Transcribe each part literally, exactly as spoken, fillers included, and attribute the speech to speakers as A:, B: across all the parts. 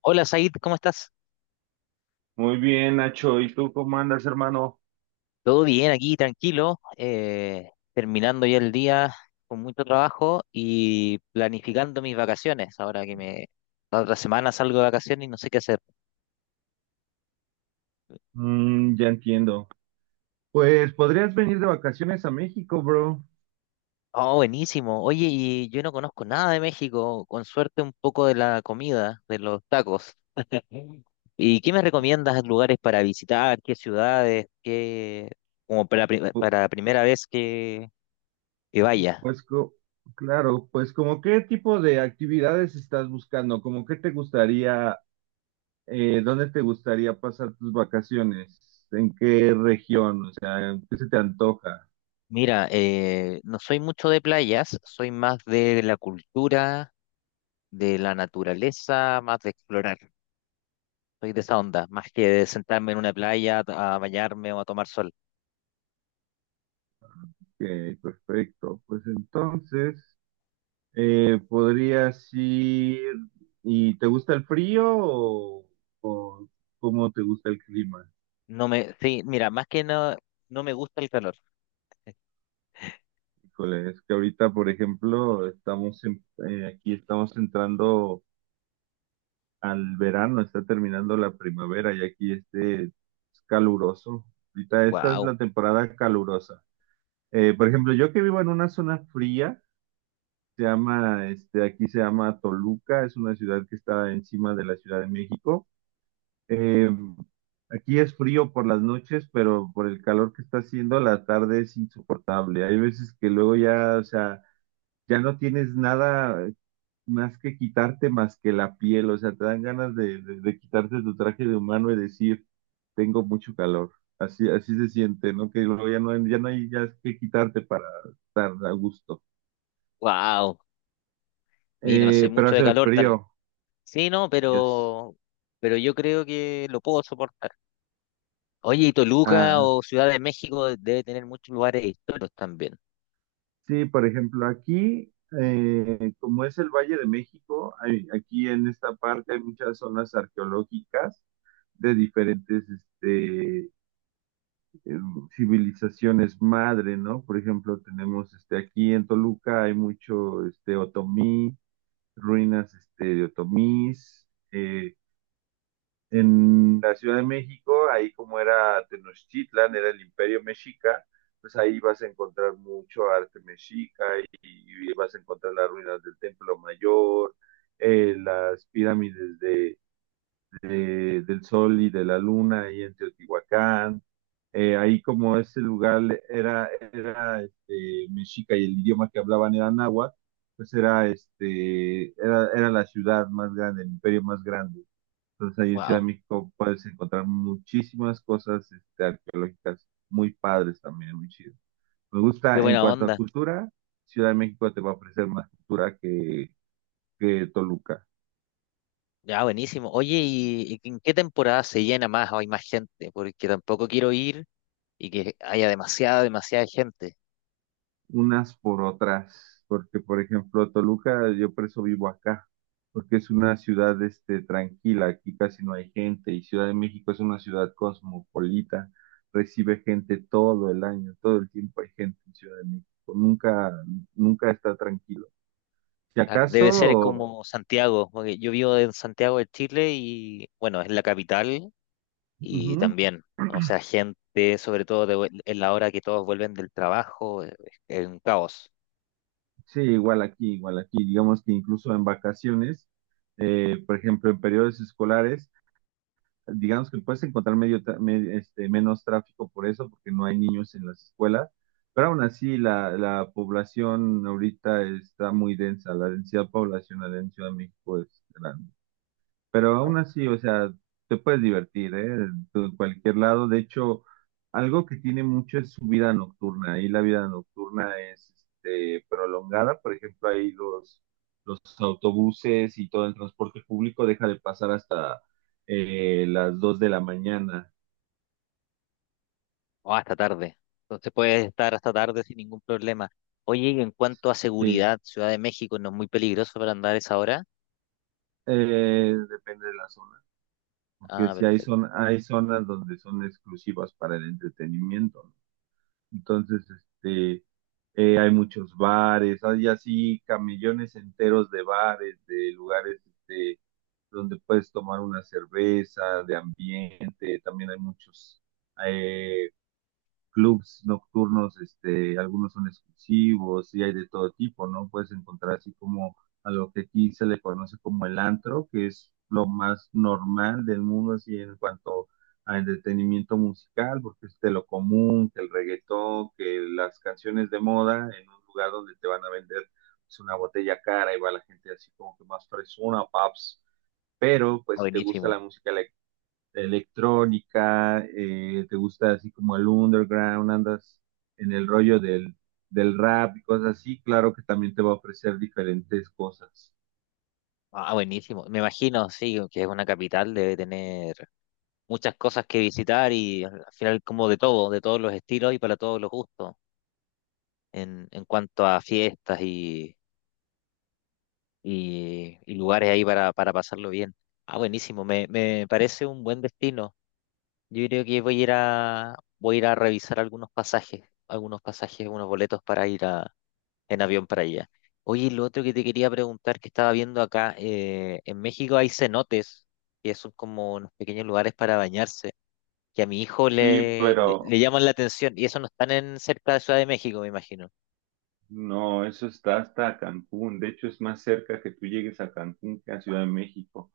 A: Hola, Said, ¿cómo estás?
B: Muy bien, Nacho. ¿Y tú cómo andas, hermano?
A: Todo bien aquí, tranquilo, eh, terminando ya el día con mucho trabajo y planificando mis vacaciones. Ahora que me la otra semana salgo de vacaciones y no sé qué hacer.
B: Mm, ya entiendo. Pues podrías venir de vacaciones a México, bro.
A: Oh, buenísimo. Oye, y yo no conozco nada de México, con suerte un poco de la comida, de los tacos. ¿Y qué me recomiendas lugares para visitar? ¿Qué ciudades? ¿Qué como para, pri-
B: Pu-
A: para primera vez que, que vaya?
B: Pues co- claro, pues como qué tipo de actividades estás buscando, como qué te gustaría, eh, dónde te gustaría pasar tus vacaciones, en qué región, o sea, qué se te antoja.
A: Mira, eh, no soy mucho de playas, soy más de la cultura, de la naturaleza, más de explorar. Soy de esa onda, más que de sentarme en una playa a bañarme o a tomar sol.
B: Ok, perfecto. Pues entonces, Eh, podrías ir, ¿y te gusta el frío o, o cómo te gusta el clima?
A: No me, sí, mira, más que no, no me gusta el calor.
B: Híjole, es que ahorita, por ejemplo, estamos en- eh, aquí estamos entrando al verano, está terminando la primavera y aquí este es caluroso. Ahorita esta es
A: Wow,
B: la temporada calurosa. Eh, por ejemplo, yo que vivo en una zona fría, se llama, este, aquí se llama Toluca, es una ciudad que está encima de la Ciudad de México. Eh, Aquí es frío por las noches, pero por el calor que está haciendo, la tarde es insoportable. Hay veces que luego ya, o sea, ya no tienes nada más que quitarte más que la piel, o sea, te dan ganas de, de- de quitarte tu traje de humano y decir, tengo mucho calor. Así, así se siente, ¿no? Que luego ya no, hay- ya no hay ya que quitarte para estar a gusto.
A: wow. Mira, no soy
B: Eh, pero
A: mucho de
B: hace
A: calor, tal.
B: frío,
A: Sí, no,
B: yes.
A: pero, pero yo creo que lo puedo soportar. Oye, y Toluca
B: Ah,
A: o Ciudad de México debe tener muchos lugares históricos también.
B: sí, por ejemplo, aquí, eh, como es el Valle de México, hay- aquí en esta parte hay muchas zonas arqueológicas de diferentes este, em, civilizaciones madre, ¿no? Por ejemplo, tenemos este, aquí en Toluca hay mucho este, otomí, ruinas este, de otomís, eh, en la Ciudad de México, ahí como era Tenochtitlan, era el imperio mexica, pues ahí vas a encontrar mucho arte mexica y, y vas a encontrar las ruinas del Templo Mayor, eh, las pirámides de de- del Sol y de la Luna ahí en Teotihuacán. Eh, ahí como ese lugar era, era este, mexica y el idioma que hablaban era náhuatl, pues era, este, era, era la ciudad más grande, el imperio más grande. Entonces ahí en Ciudad de
A: Wow,
B: México puedes encontrar muchísimas cosas este, arqueológicas muy padres también, muy chido. Me
A: qué
B: gusta en
A: buena
B: cuanto a
A: onda.
B: cultura, Ciudad de México te va a ofrecer más cultura que, que Toluca.
A: Ya, buenísimo. Oye, ¿y en qué temporada se llena más o hay más gente? Porque tampoco quiero ir y que haya demasiada, demasiada gente.
B: Unas por otras, porque por ejemplo Toluca, yo por eso vivo acá, porque es una ciudad este, tranquila, aquí casi no hay gente, y Ciudad de México es una ciudad cosmopolita, recibe gente todo el año, todo el tiempo hay gente en Ciudad de México, nunca, nunca está tranquilo. Si
A: Ah, debe ser
B: acaso,
A: como Santiago, porque yo vivo en Santiago de Chile y, bueno, es la capital y
B: ujú,
A: también, o sea, gente, sobre todo de vuel- en la hora que todos vuelven del trabajo, eh, es un caos.
B: sí, igual aquí, igual aquí, digamos que incluso en vacaciones, eh, por ejemplo, en periodos escolares, digamos que puedes encontrar medio, me- este, menos tráfico por eso, porque no hay niños en las escuelas, pero aún así la, la población ahorita está muy densa, la densidad poblacional en Ciudad de México es grande. Pero aún
A: Bueno,
B: así, o sea, te puedes divertir, ¿eh? En cualquier lado. De hecho, algo que tiene mucho es su vida nocturna. Y la vida nocturna es este, prolongada. Por ejemplo, ahí los, los autobuses y todo el transporte público deja de pasar hasta eh, las dos de la mañana.
A: o hasta tarde. Entonces puedes estar hasta tarde sin ningún problema. Oye, y en cuanto a
B: Sí,
A: seguridad, Ciudad de México no es muy peligroso para andar a esa hora.
B: Eh, depende de la zona. Porque
A: Ah,
B: si hay,
A: perfecto.
B: zon- hay zonas donde son exclusivas para el entretenimiento, ¿no? Entonces, este, eh, hay muchos bares, hay así camellones enteros de bares, de lugares este, donde puedes tomar una cerveza, de ambiente, también hay muchos. eh, Clubs nocturnos, este, algunos son exclusivos y hay de todo tipo, ¿no? Puedes encontrar así como a lo que aquí se le conoce como el antro, que es lo más normal del mundo así en cuanto a entretenimiento musical, porque es de lo común, que el reggaetón, que las canciones de moda en un lugar donde te van a vender pues, una botella cara y va la gente así como que más fresona, paps. Pero,
A: Ah,
B: pues, si te gusta la
A: buenísimo.
B: música electrónica, eh, te gusta así como el underground, andas en el rollo del, del rap y cosas así, claro que también te va a ofrecer diferentes cosas.
A: Ah, ah, buenísimo. Me imagino, sí, que es una capital, debe tener muchas cosas que visitar y al al final como de todo, de todos los estilos y para todos los gustos, en, en cuanto a fiestas y, y- y lugares ahí para, para pasarlo bien. Ah, buenísimo. Me, me parece un buen destino. Yo creo que voy a ir a, voy a ir a revisar algunos pasajes, algunos pasajes, unos boletos para ir en avión para allá. Oye, lo otro que te quería preguntar, que estaba viendo acá, eh, en México hay cenotes, que son como unos pequeños lugares para bañarse, que a mi hijo
B: Sí,
A: le, le,
B: pero
A: le llaman la atención, y eso no están en cerca de Ciudad de México, me imagino.
B: no, eso está hasta Cancún. De hecho, es más cerca que tú llegues a Cancún que a Ciudad de México.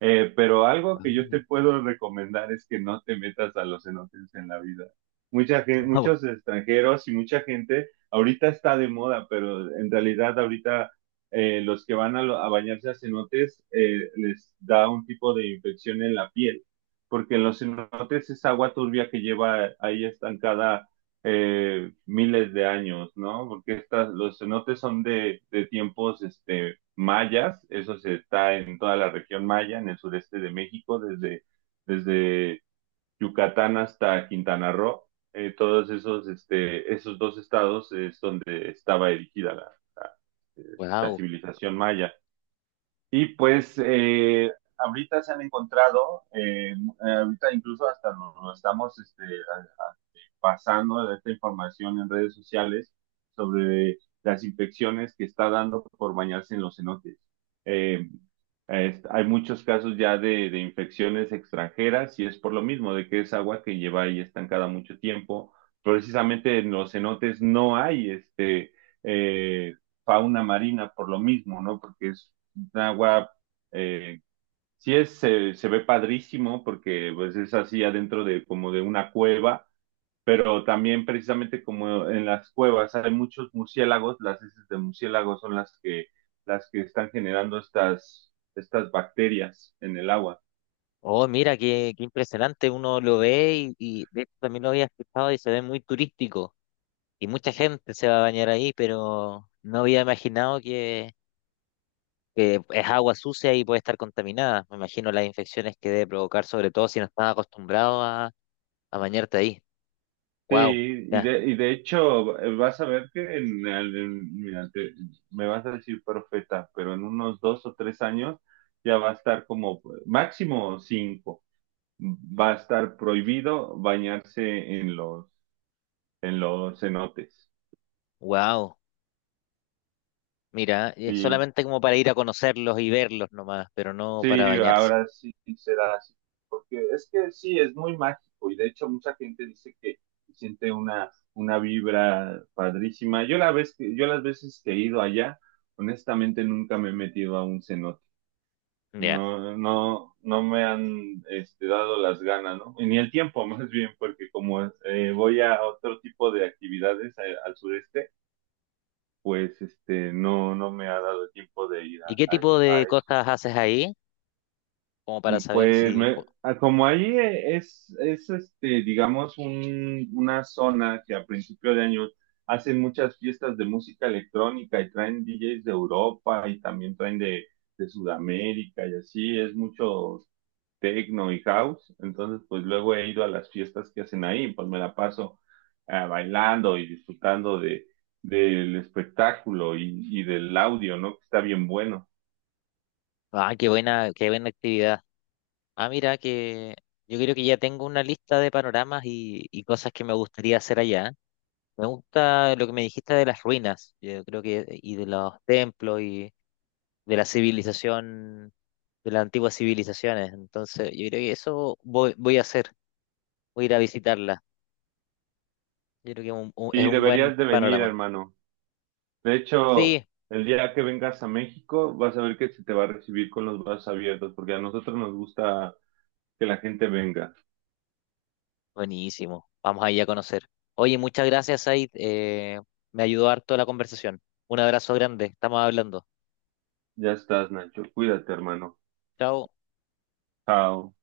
B: Eh, pero algo que yo te puedo recomendar es que no te metas a los cenotes en la vida. Mucha gente,
A: Wow.
B: muchos extranjeros y mucha gente, ahorita está de moda, pero en realidad ahorita eh, los que van a, lo- a bañarse a cenotes eh, les da un tipo de infección en la piel, porque en los cenotes es agua turbia que lleva ahí estancada eh, miles de años, ¿no? Porque estas, los cenotes son de, de tiempos, este mayas, eso se está en toda la región maya, en el sureste de México, desde, desde Yucatán hasta Quintana Roo. Eh, todos esos, este, esos dos estados es donde estaba erigida la, la, eh, la civilización maya. Y pues eh, ahorita se han encontrado, eh, ahorita incluso hasta lo, lo estamos este, a- a- pasando esta información en redes sociales sobre las infecciones que está dando por bañarse en los cenotes. Eh, es- Hay muchos casos ya de, de infecciones extranjeras y es por lo mismo, de que es agua que lleva ahí estancada mucho tiempo. Precisamente en los cenotes no hay este, eh, fauna marina por lo mismo, ¿no? Porque es agua, eh, sí es, se, se ve padrísimo porque pues es así adentro de como de una cueva, pero también precisamente como en las cuevas hay muchos murciélagos, las heces de murciélagos son las que, las que están generando estas, estas bacterias en el agua.
A: Oh, mira, qué, qué impresionante. Uno lo ve y, y de hecho también lo había escuchado y se ve muy turístico. Y mucha gente se va a bañar ahí, pero no había imaginado que, que es agua sucia y puede estar contaminada. Me imagino las infecciones que debe provocar, sobre todo si no estás acostumbrado a, a bañarte ahí.
B: Sí,
A: Wow,
B: y
A: ya,
B: de, y de hecho eh, vas a ver que en, el- en- mira, te- me vas a decir profeta, pero en unos dos o tres años ya va a estar como máximo cinco va a estar prohibido bañarse en los, en los cenotes.
A: wow. Mira, es
B: Sí,
A: solamente como para ir a conocerlos y verlos nomás, pero no para
B: sí,
A: bañarse.
B: ahora sí será así. Porque es que sí, es muy mágico y de hecho mucha gente dice que siente una, una vibra padrísima. Yo la vez que, yo las veces que he ido allá, honestamente nunca me he metido a un cenote.
A: Ya.
B: No, no, no me han este, dado las ganas, ¿no? Ni el tiempo, más bien, porque como eh, voy a otro tipo de actividades a- al sureste, pues este, no, no me ha dado tiempo de ir a,
A: ¿Y qué tipo
B: a-
A: de
B: a eso.
A: cosas haces ahí? Como para
B: Mm,
A: saber
B: pues
A: si...
B: me,
A: po-
B: a- como ahí eh, es, es este, digamos, un, una zona que a principio de año hacen muchas fiestas de música electrónica y traen D Js de Europa y también traen de, de Sudamérica y así, es mucho techno y house, entonces pues luego he ido a las fiestas que hacen ahí, pues me la paso ah, bailando y disfrutando de, del espectáculo y, y del audio, ¿no? Que está bien bueno.
A: Ah, qué buena, qué buena actividad. Ah, mira, que yo creo que ya tengo una lista de panoramas y, y cosas que me gustaría hacer allá. Me gusta lo que me dijiste de las ruinas, yo creo que, y de los templos y, de la civilización, de las antiguas civilizaciones. Entonces, yo creo que eso voy, voy a hacer, voy a ir a visitarla. Yo creo que un- un- es
B: Y
A: un buen
B: deberías de venir,
A: panorama.
B: hermano. De hecho,
A: Sí,
B: el día que vengas a México, vas a ver que se te va a recibir con los brazos abiertos, porque a nosotros nos gusta que la gente venga.
A: buenísimo. Vamos ahí a conocer. Oye, muchas gracias, Said. Eh, me ayudó harto la conversación. Un abrazo grande. Estamos hablando.
B: Ya estás, Nacho. Cuídate, hermano.
A: Chao.
B: Chao.